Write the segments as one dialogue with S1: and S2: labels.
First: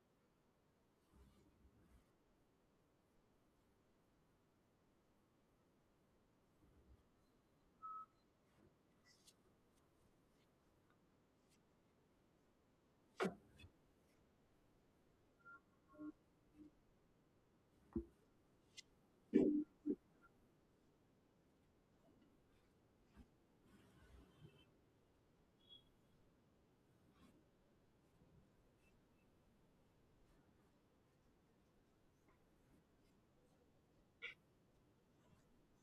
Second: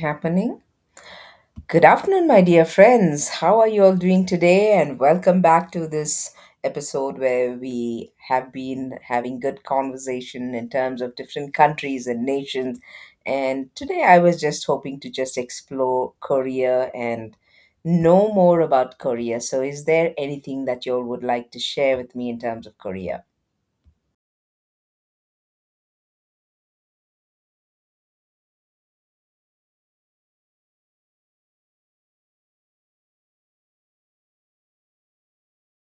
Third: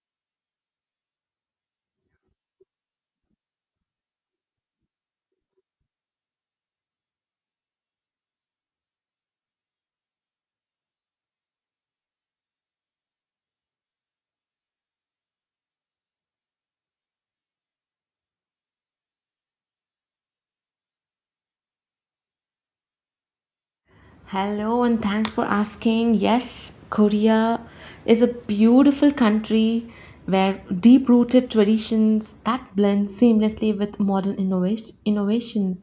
S1: Happening. Good afternoon, my dear friends. How are you all doing today? And welcome back to this episode where we have been having good conversation in terms of different countries and nations. And today I was just hoping to just explore Korea and know more about Korea. So, is there anything that you all would like to share with me in terms of Korea?
S2: Hello, and thanks for asking. Yes, Korea is a beautiful country where deep rooted traditions that blend seamlessly with modern innovation.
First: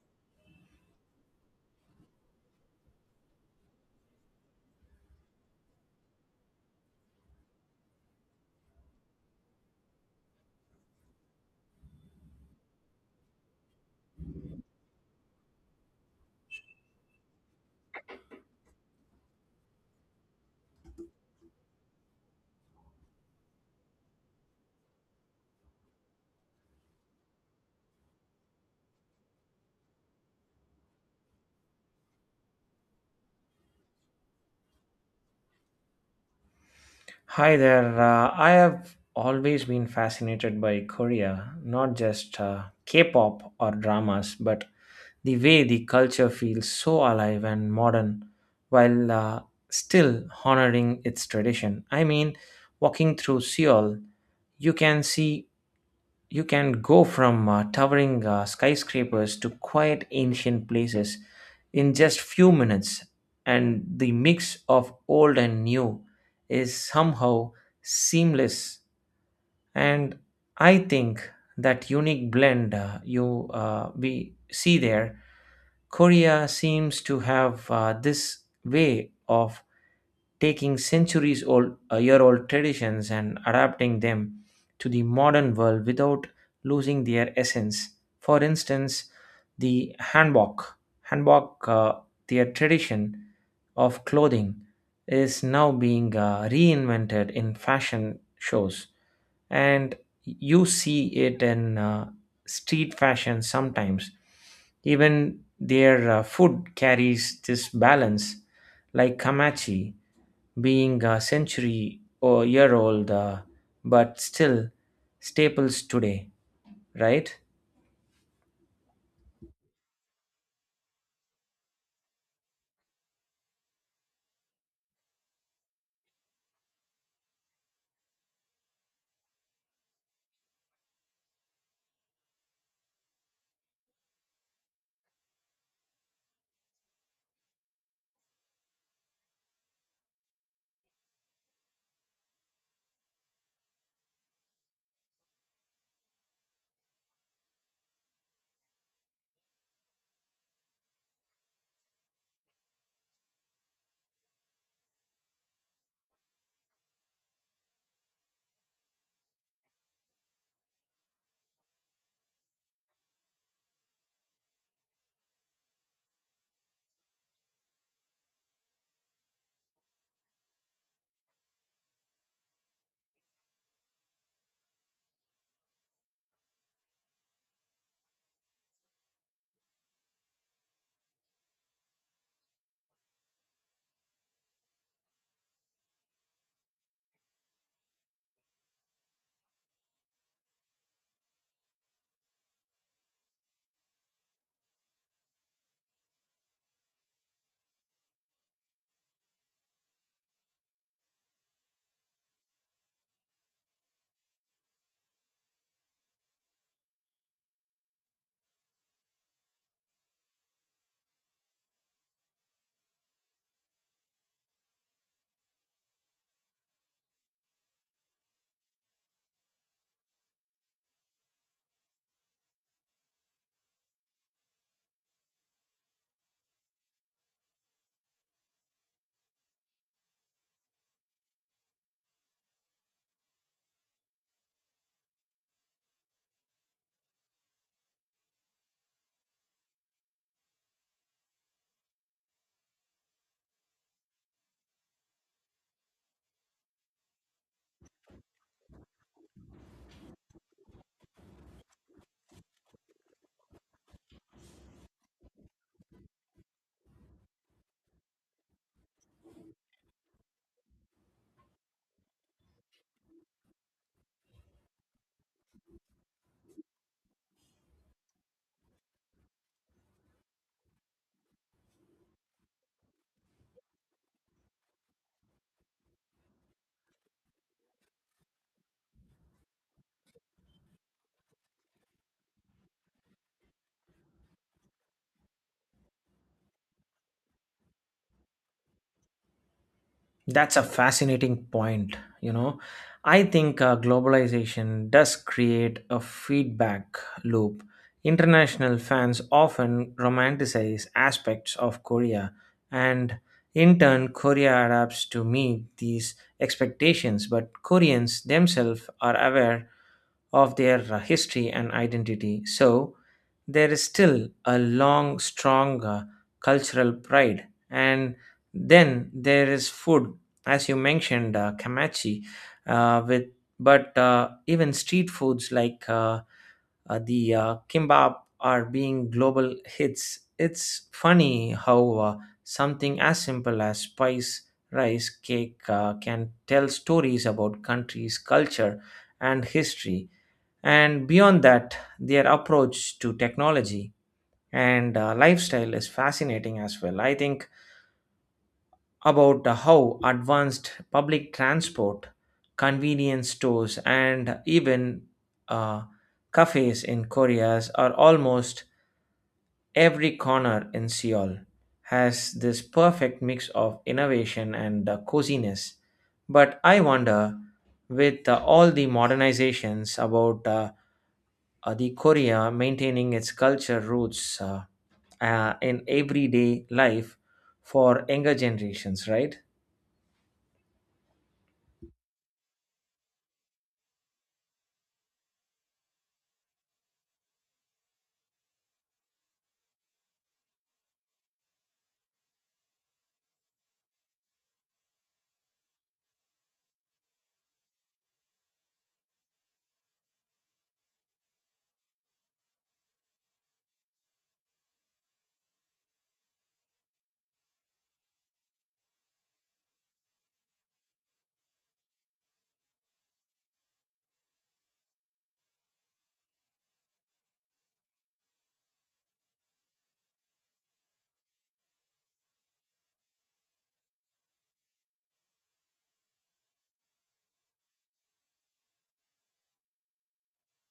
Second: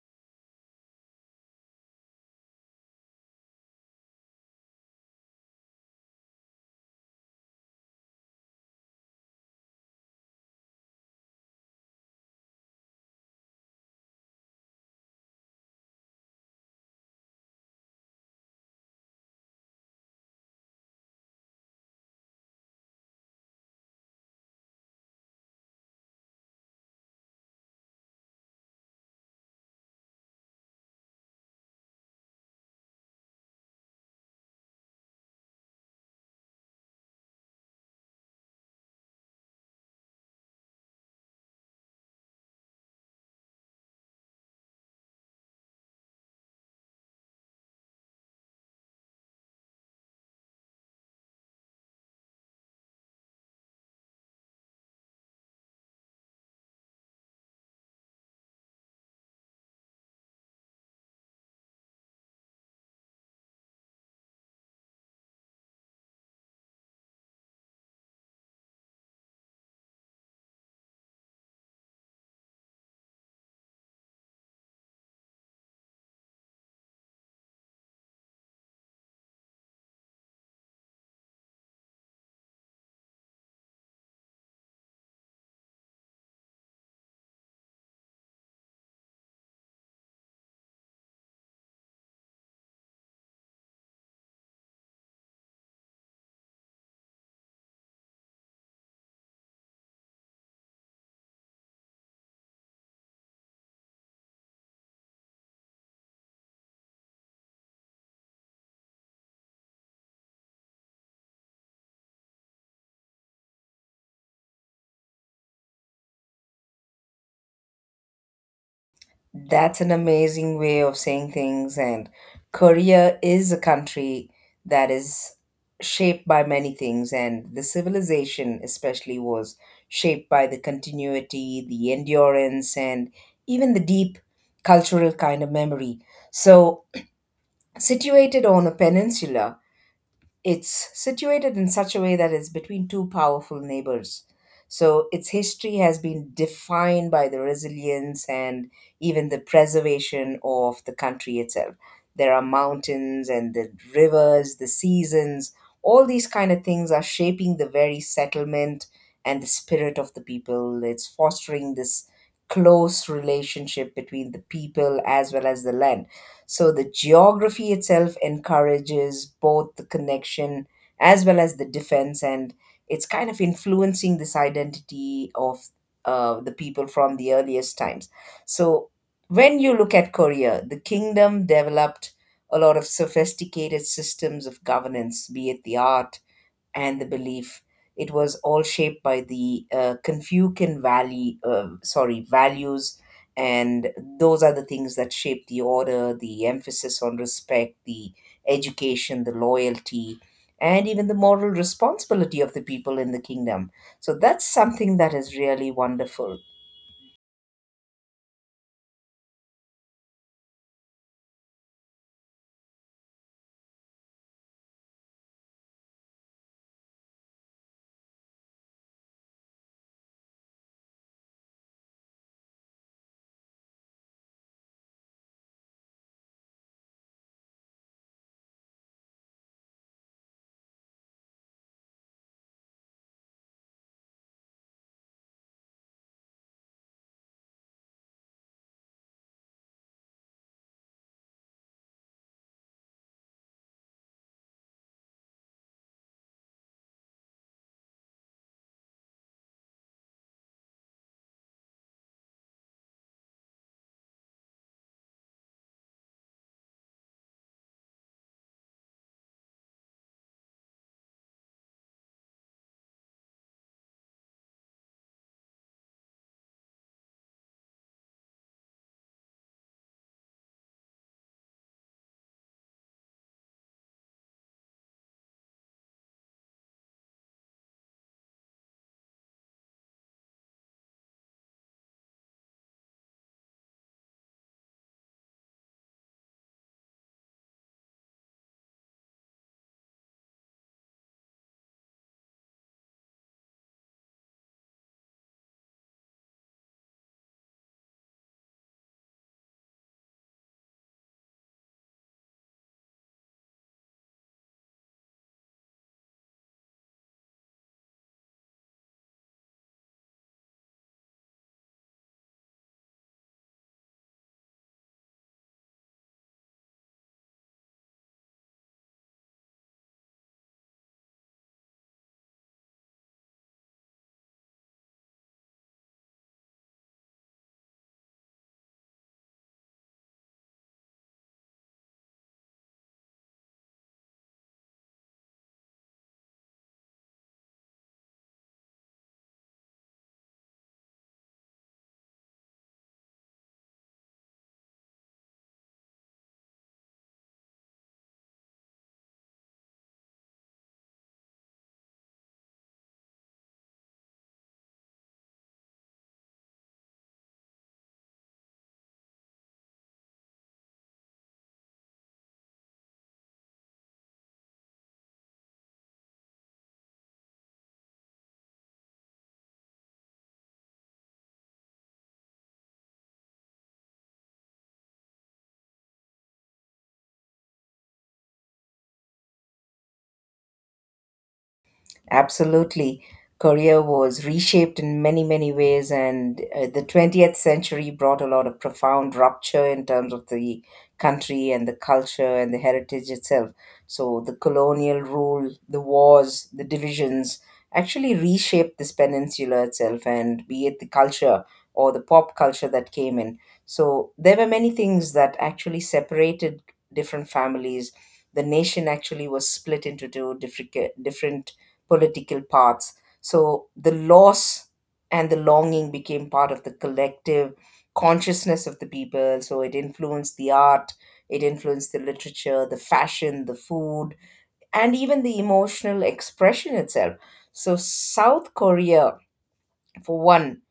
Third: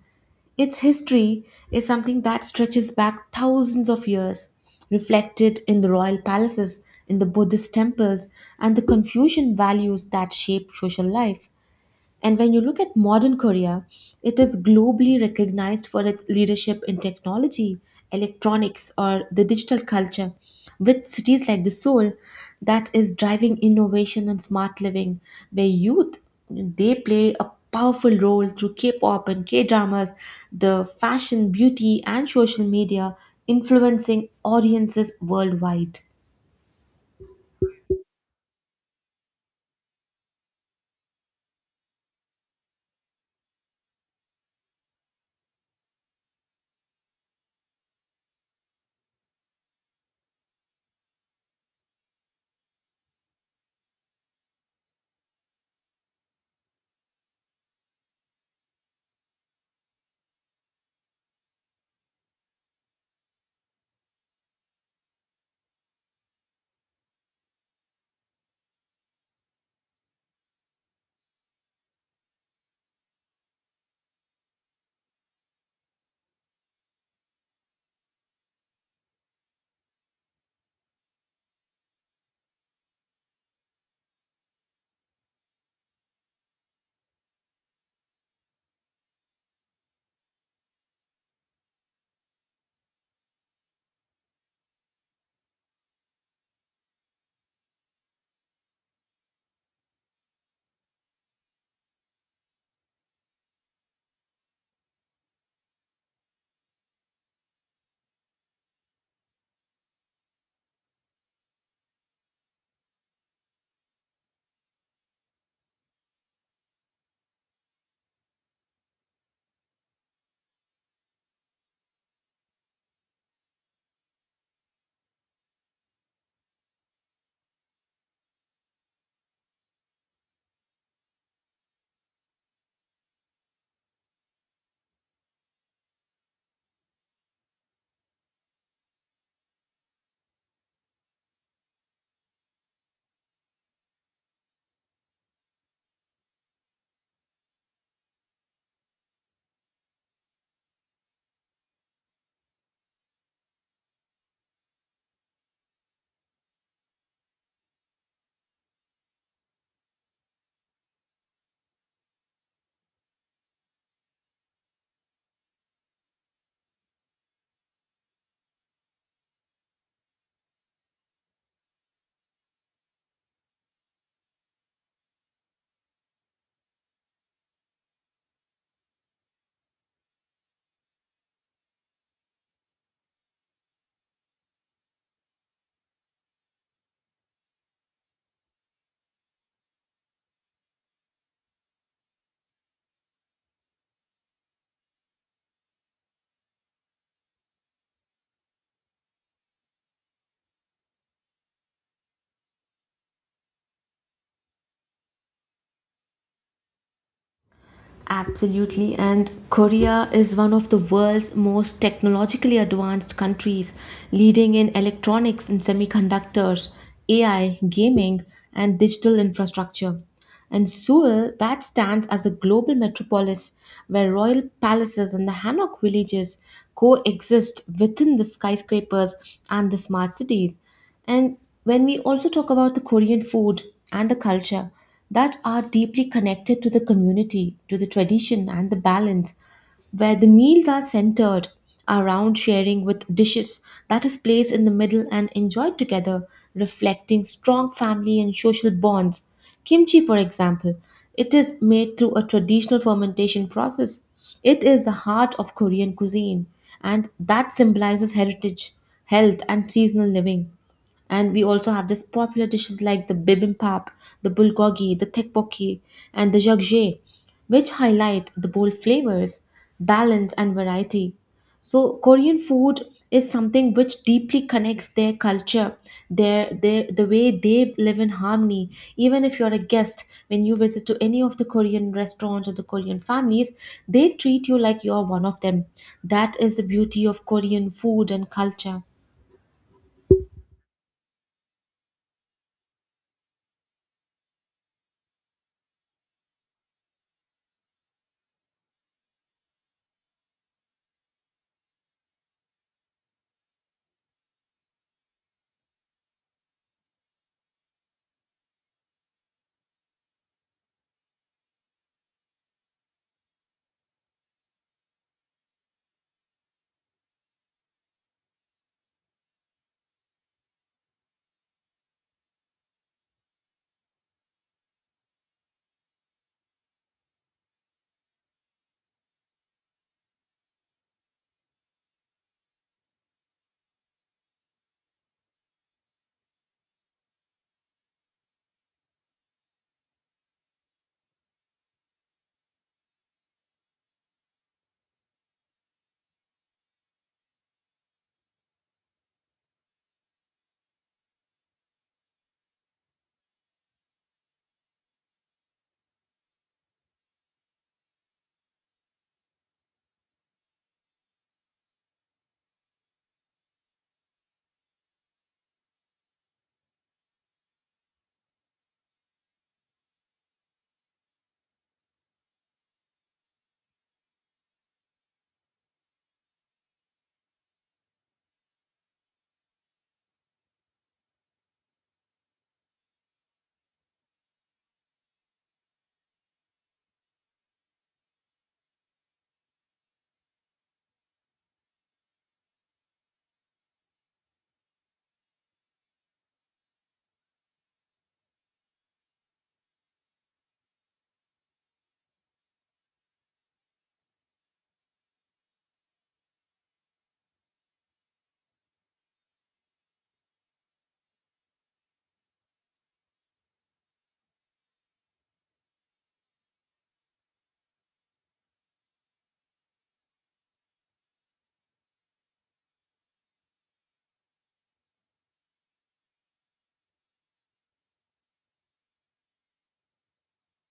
S2: Its history is something that stretches back thousands of years, reflected in the royal palaces, in the Buddhist temples, and the Confucian values that shape social life. And when you look at modern Korea, it is globally recognized for its leadership in technology, electronics, or the digital culture, with cities like the Seoul that is driving innovation and smart living, where youth they play a powerful role through K-pop and K-dramas, the fashion, beauty, and social media, influencing audiences worldwide.
S3: Hi there. I have always been fascinated by Korea, not just K pop or dramas, but the way the culture feels so alive and modern while still honoring its tradition. I mean, walking through Seoul, you can see you can go from towering skyscrapers to quiet ancient places in just few minutes, and the mix of old and new is somehow seamless. And I think that unique blend you we see there, Korea seems to have this way of taking centuries old year old traditions and adapting them to the modern world without losing their essence. For instance, the hanbok, their tradition of clothing, is now being reinvented in fashion shows, and you see it in street fashion sometimes. Even their food carries this balance, like kamachi being a century or year old, but still staples today, right?
S1: That's an amazing way of saying things. And Korea is a country that is shaped by many things, and the civilization, especially, was shaped by the continuity, the endurance, and even the deep cultural kind of memory. So, situated on a peninsula, it's situated in such a way that it's between two powerful neighbors. So its history has been defined by the resilience and even the preservation of the country itself. There are mountains and the rivers, the seasons, all these kind of things are shaping the very settlement and the spirit of the people. It's fostering this close relationship between the people as well as the land, so the geography itself encourages both the connection as well as the defense, and it's kind of influencing this identity of the people from the earliest times. So when you look at Korea, the kingdom developed a lot of sophisticated systems of governance, be it the art, and the belief. It was all shaped by the sorry, values, and those are the things that shape the order, the emphasis on respect, the education, the loyalty, and even the moral responsibility of the people in the kingdom. So that's something that is really wonderful.
S2: Absolutely, and Korea is one of the world's most technologically advanced countries, leading in electronics and semiconductors, AI, gaming, and digital infrastructure. And Seoul, that stands as a global metropolis where royal palaces and the Hanok villages coexist within the skyscrapers and the smart cities. And when we also talk about the Korean food and the culture that are deeply connected to the community, to the tradition and the balance, where the meals are centered around sharing with dishes that is placed in the middle and enjoyed together, reflecting strong family and social bonds. Kimchi, for example, it is made through a traditional fermentation process. It is the heart of Korean cuisine, and that symbolizes heritage, health, and seasonal living. And we also have this popular dishes like the bibimbap, the bulgogi, the tteokbokki, and the jjigae which highlight the bold flavors, balance, and variety. So, Korean food is something which deeply connects their culture, their the way they live in harmony. Even if you're a guest, when you visit to any of the Korean restaurants or the Korean families, they treat you like you're one of them. That is the beauty of Korean food and culture.
S3: That's a fascinating point. You know, I think globalization does create a feedback loop. International fans often romanticize aspects of Korea, and in turn, Korea adapts to meet these expectations. But Koreans themselves are aware of their history and identity. So there is still a long, strong cultural pride. And then there is food, as you mentioned, Kamachi, with but even street foods like the kimbap are being global hits. It's funny how something as simple as spice rice cake can tell stories about countries, culture, and history. And beyond that, their approach to technology and lifestyle is fascinating as well. I think about how advanced public transport, convenience stores, and even uh, cafes in Korea's are almost every corner in Seoul has this perfect mix of innovation and coziness. But I wonder, with all the modernizations about the Korea maintaining its culture roots in everyday life for younger generations, right?
S1: Absolutely. Korea was reshaped in many, many ways, and the 20th century brought a lot of profound rupture in terms of the country and the culture and the heritage itself. So, the colonial rule, the wars, the divisions actually reshaped this peninsula itself, and be it the culture or the pop culture that came in. So, there were many things that actually separated different families. The nation actually was split into two different political paths. So the loss and the longing became part of the collective consciousness of the people. So it influenced the art, it influenced the literature, the fashion, the food, and even the emotional expression itself. So South Korea, for one,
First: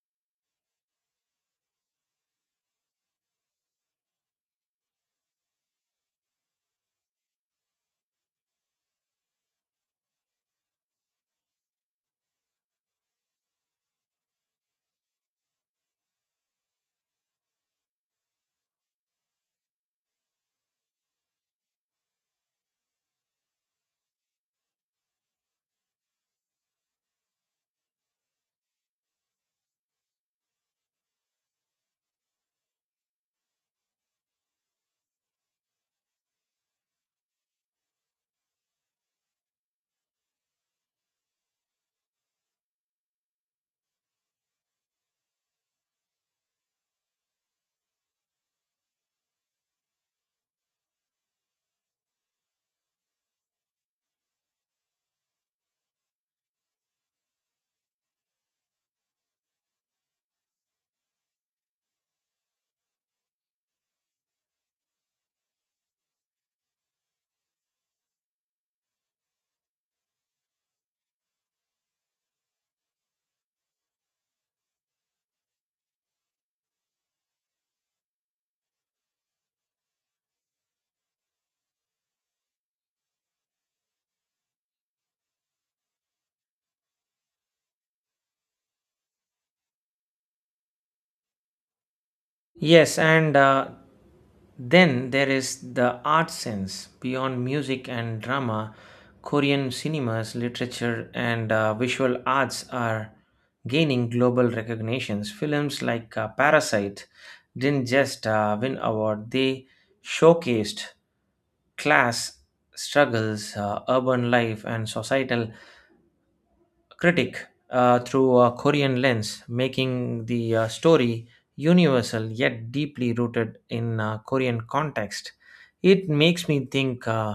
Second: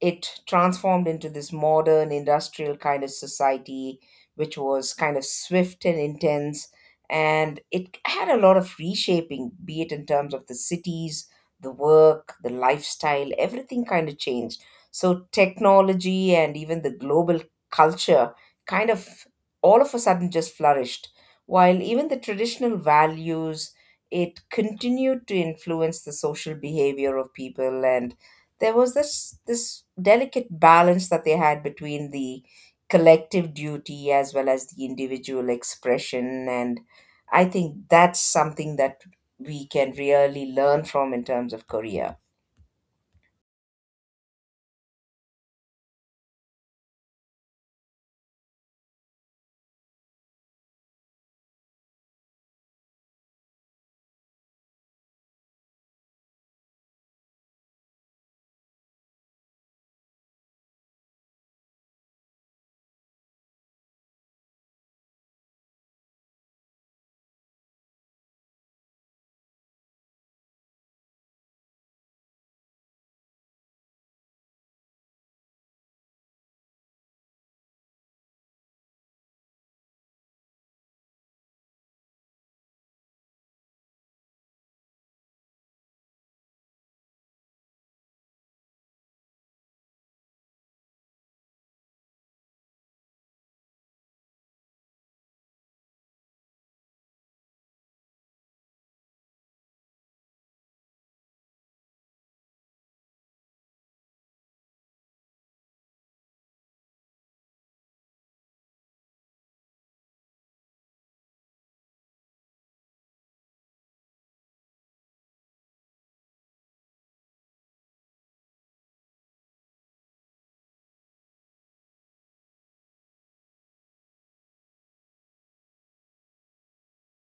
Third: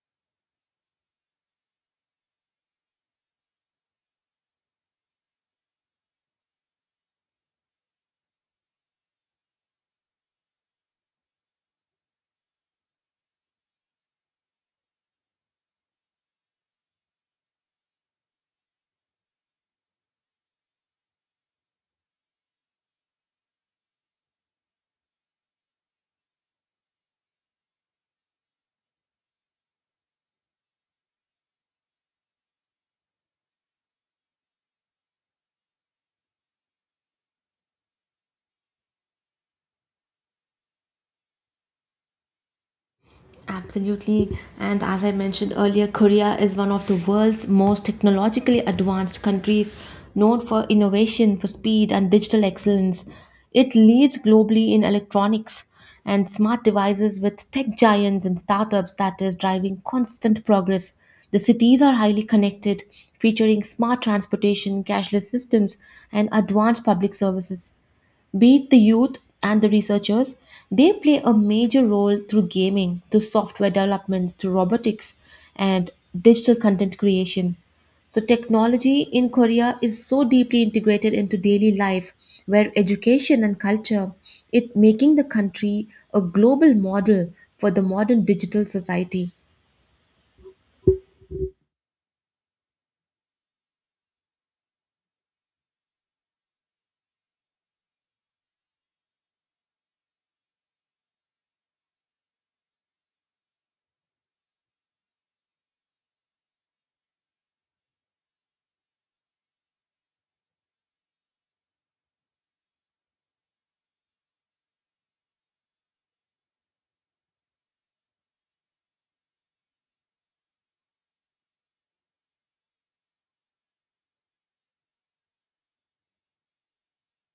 S1: it transformed into this modern industrial kind of society, which was kind of swift and intense. And it had a lot of reshaping, be it in terms of the cities, the work, the lifestyle, everything kind of changed. So, technology and even the global culture kind of all of a sudden just flourished, while even the traditional values. It continued to influence the social behavior of people, and there was this delicate balance that they had between the collective duty as well as the individual expression, and I think that's something that we can really learn from in terms of Korea.
S2: Absolutely. And as I mentioned earlier, Korea is one of the world's most technologically advanced countries, known for innovation, for speed, and digital excellence. It leads globally in electronics and smart devices with tech giants and startups that is driving constant progress. The cities are highly connected, featuring smart transportation, cashless systems, and advanced public services. Be it the youth and the researchers, they play a major role through gaming, through software developments, through robotics, and digital content creation. So, technology in Korea is so deeply integrated into daily life, where education and culture, it making the country a global model for the modern digital society.
S3: Yes, and then there is the art sense beyond music and drama. Korean cinemas, literature, and visual arts are gaining global recognitions. Films like Parasite didn't just win award; they showcased class struggles, urban life, and societal critic through a Korean lens, making the story universal yet deeply rooted in Korean context. It makes me think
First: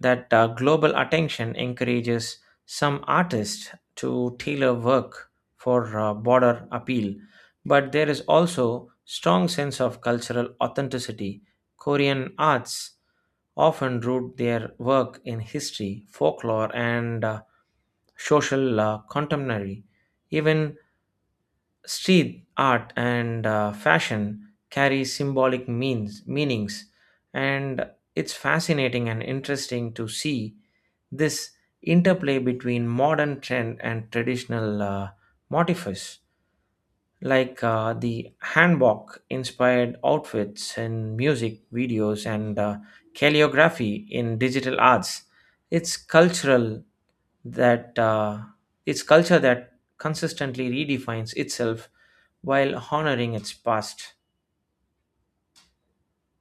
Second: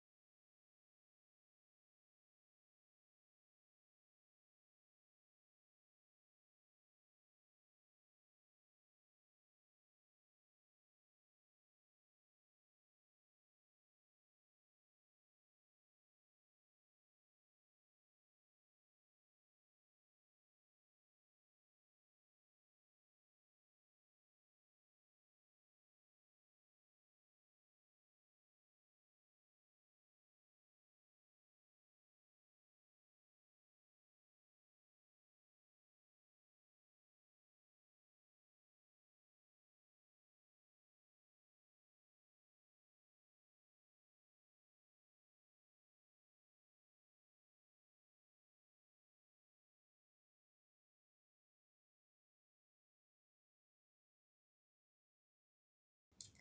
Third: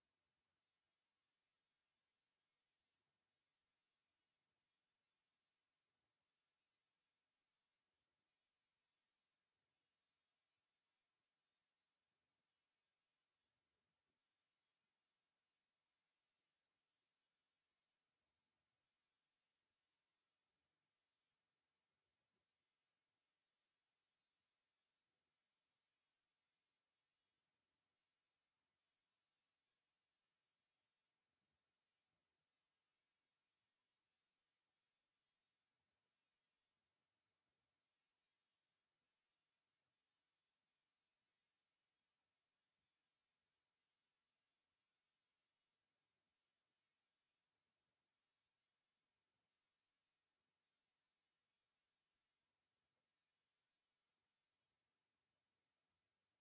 S3: that global attention encourages some artists to tailor work for broader appeal, but there is also strong sense of cultural authenticity. Korean arts often root their work in history, folklore, and social contemporary. Even street art and fashion carry symbolic means meanings, and it's fascinating and interesting to see this interplay between modern trend and traditional motifs, like the hanbok inspired outfits in music videos and calligraphy in digital arts. it's cultural that uh, it's culture that consistently redefines itself while honoring its past.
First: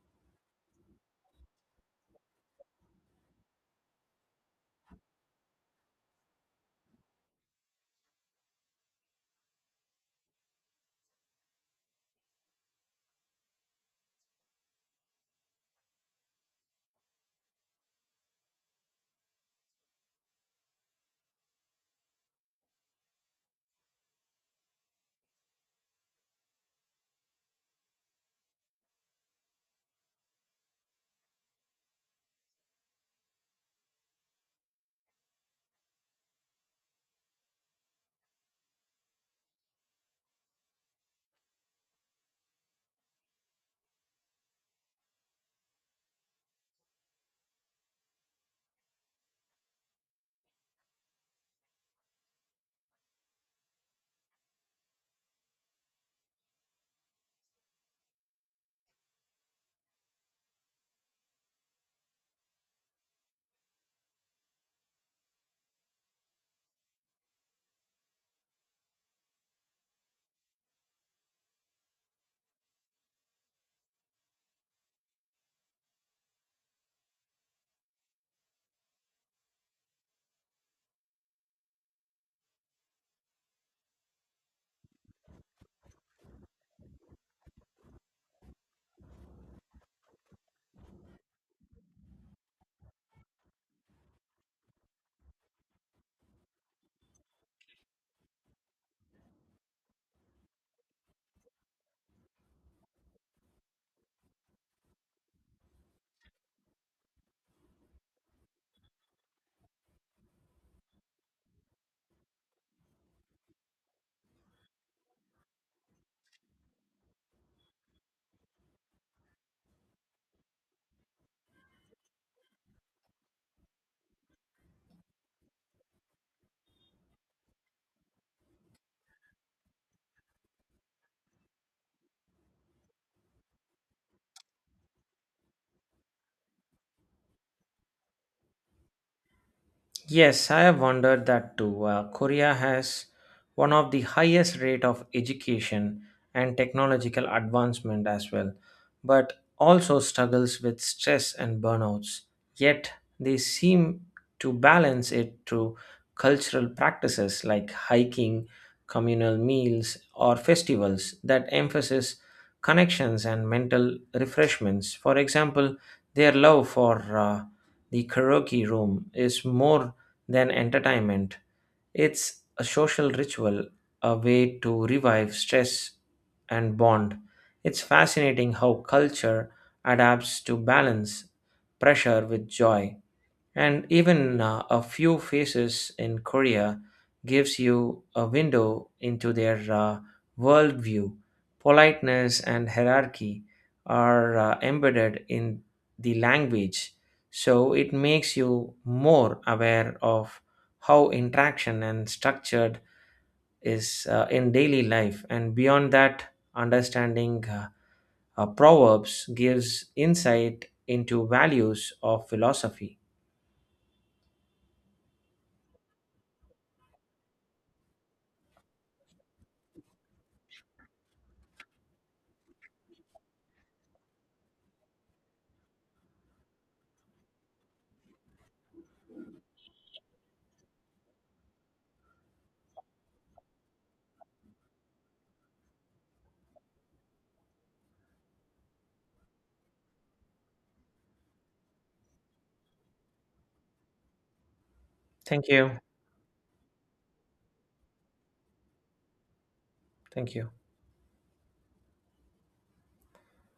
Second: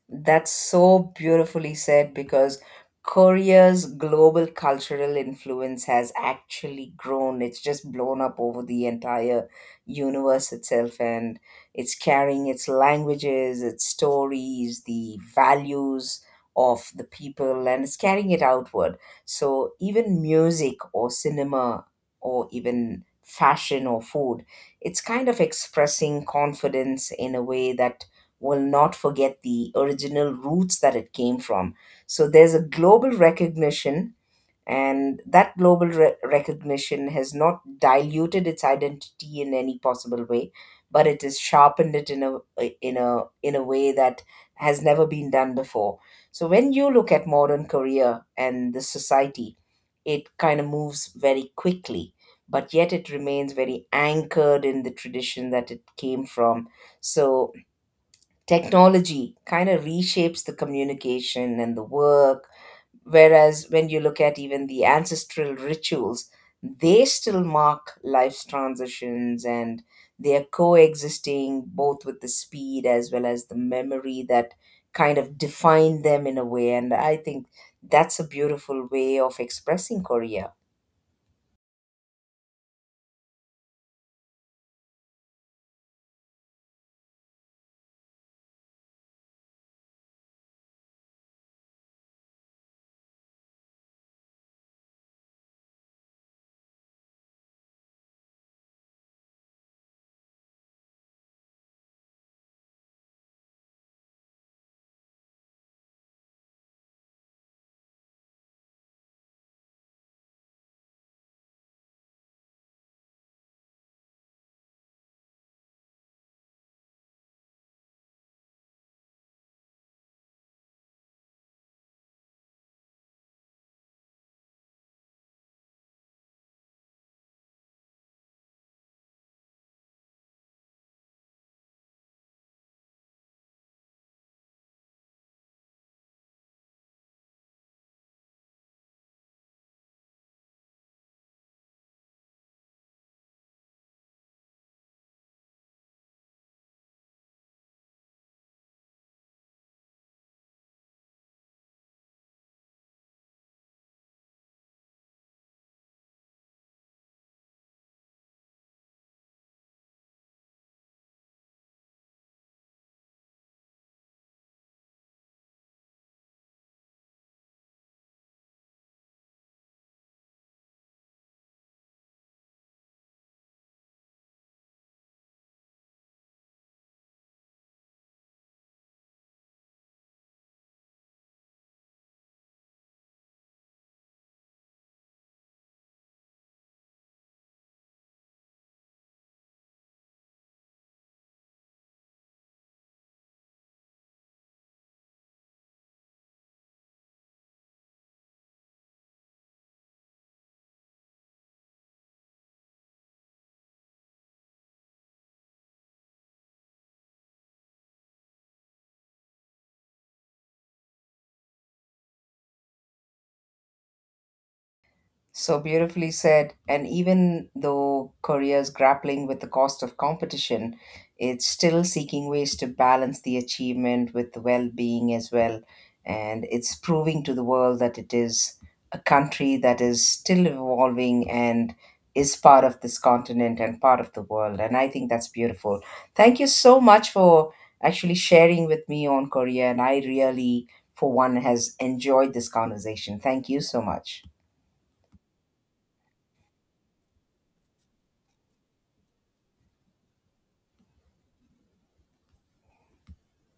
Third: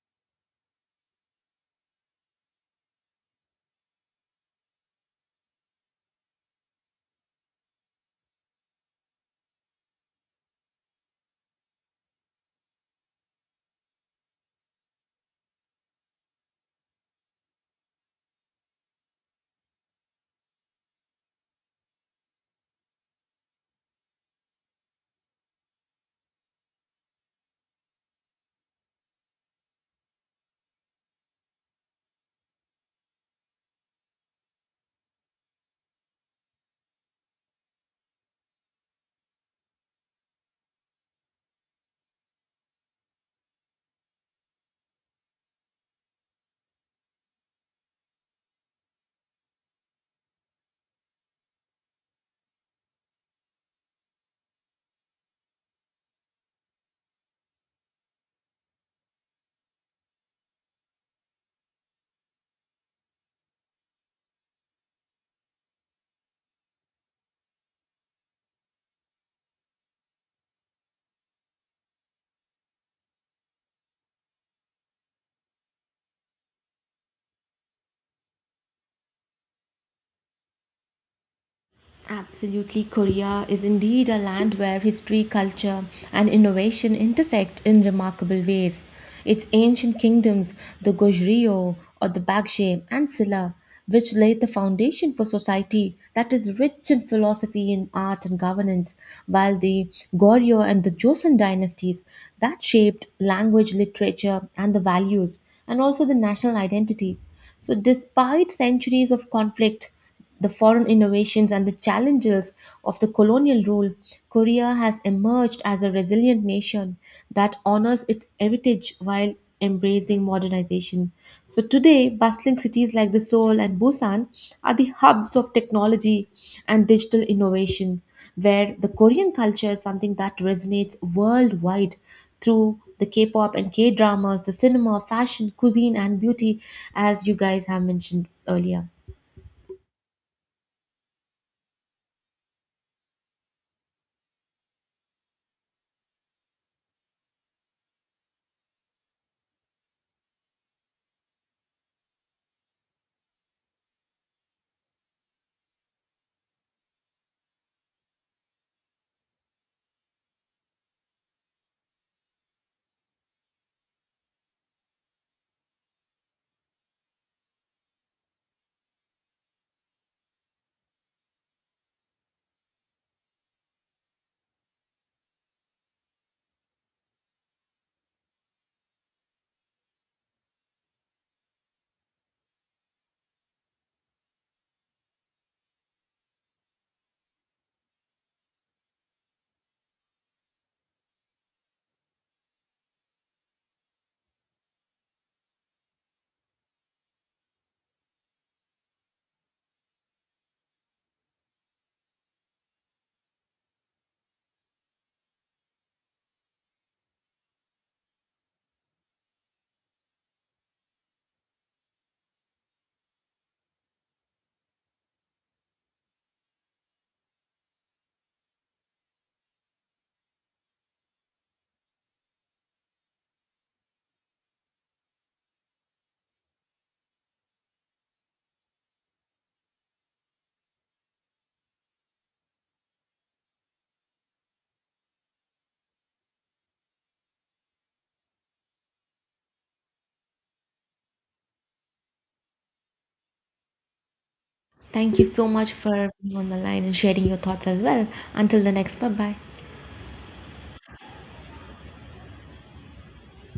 S1: That's so beautifully said because Korea's global cultural influence has actually grown. It's just blown up over the entire universe itself, and it's carrying its languages, its stories, the values of the people, and it's carrying it outward. So, even music or cinema or even fashion or food, it's kind of expressing confidence in a way that will not forget the original roots that it came from. So there's a global recognition, and that global recognition has not diluted its identity in any possible way, but it has sharpened it in a way that has never been done before. So when you look at modern Korea and the society, it kind of moves very quickly, but yet it remains very anchored in the tradition that it came from. So technology kind of reshapes the communication and the work. Whereas when you look at even the ancestral rituals, they still mark life's transitions, and they are coexisting both with the speed as well as the memory that kind of define them in a way. And I think that's a beautiful way of expressing Korea.
S2: Absolutely, Korea is indeed a land where history, culture, and innovation intersect in remarkable ways. Its ancient kingdoms, the Goryeo or the Baekje and Silla, which laid the foundation for society that is rich in philosophy and art and governance, while the Goryeo and the Joseon dynasties that shaped language, literature, and the values, and also the national identity. So, despite centuries of conflict, the foreign innovations and the challenges of the colonial rule, Korea has emerged as a resilient nation that honors its heritage while embracing modernization. So today, bustling cities like the Seoul and Busan are the hubs of technology and digital innovation, where the Korean culture is something that resonates worldwide through the K-pop and K-dramas, the cinema, fashion, cuisine, and beauty, as you guys have mentioned earlier.
S3: Yes, I have wondered that too. Korea has one of the highest rate of education and technological advancement as well, but also struggles with stress and burnouts. Yet they seem to balance it through cultural practices like hiking, communal meals, or festivals that emphasize connections and mental refreshments. For example, their love for the karaoke room is more than entertainment. It's a social ritual, a way to revive stress and bond. It's fascinating how culture adapts to balance pressure with joy. And even a few faces in Korea gives you a window into their worldview. Politeness and hierarchy are embedded in the language, so it makes you more aware of how interaction and structured is in daily life. And beyond that, understanding proverbs gives insight into values of philosophy.
S1: So beautifully said. And even though Korea is grappling with the cost of competition, it's still seeking ways to balance the achievement with the well being as well. And it's proving to the world that it is a country that is still evolving and is part of this continent and part of the world. And I think that's beautiful. Thank you so much for actually sharing with me on Korea. And I, really, for one, has enjoyed this conversation. Thank you so much.
S2: Thank you
S3: Thank
S2: so much
S3: you.
S2: for being on the line and sharing your thoughts as well. Until the next, bye bye.
S3: Thank you.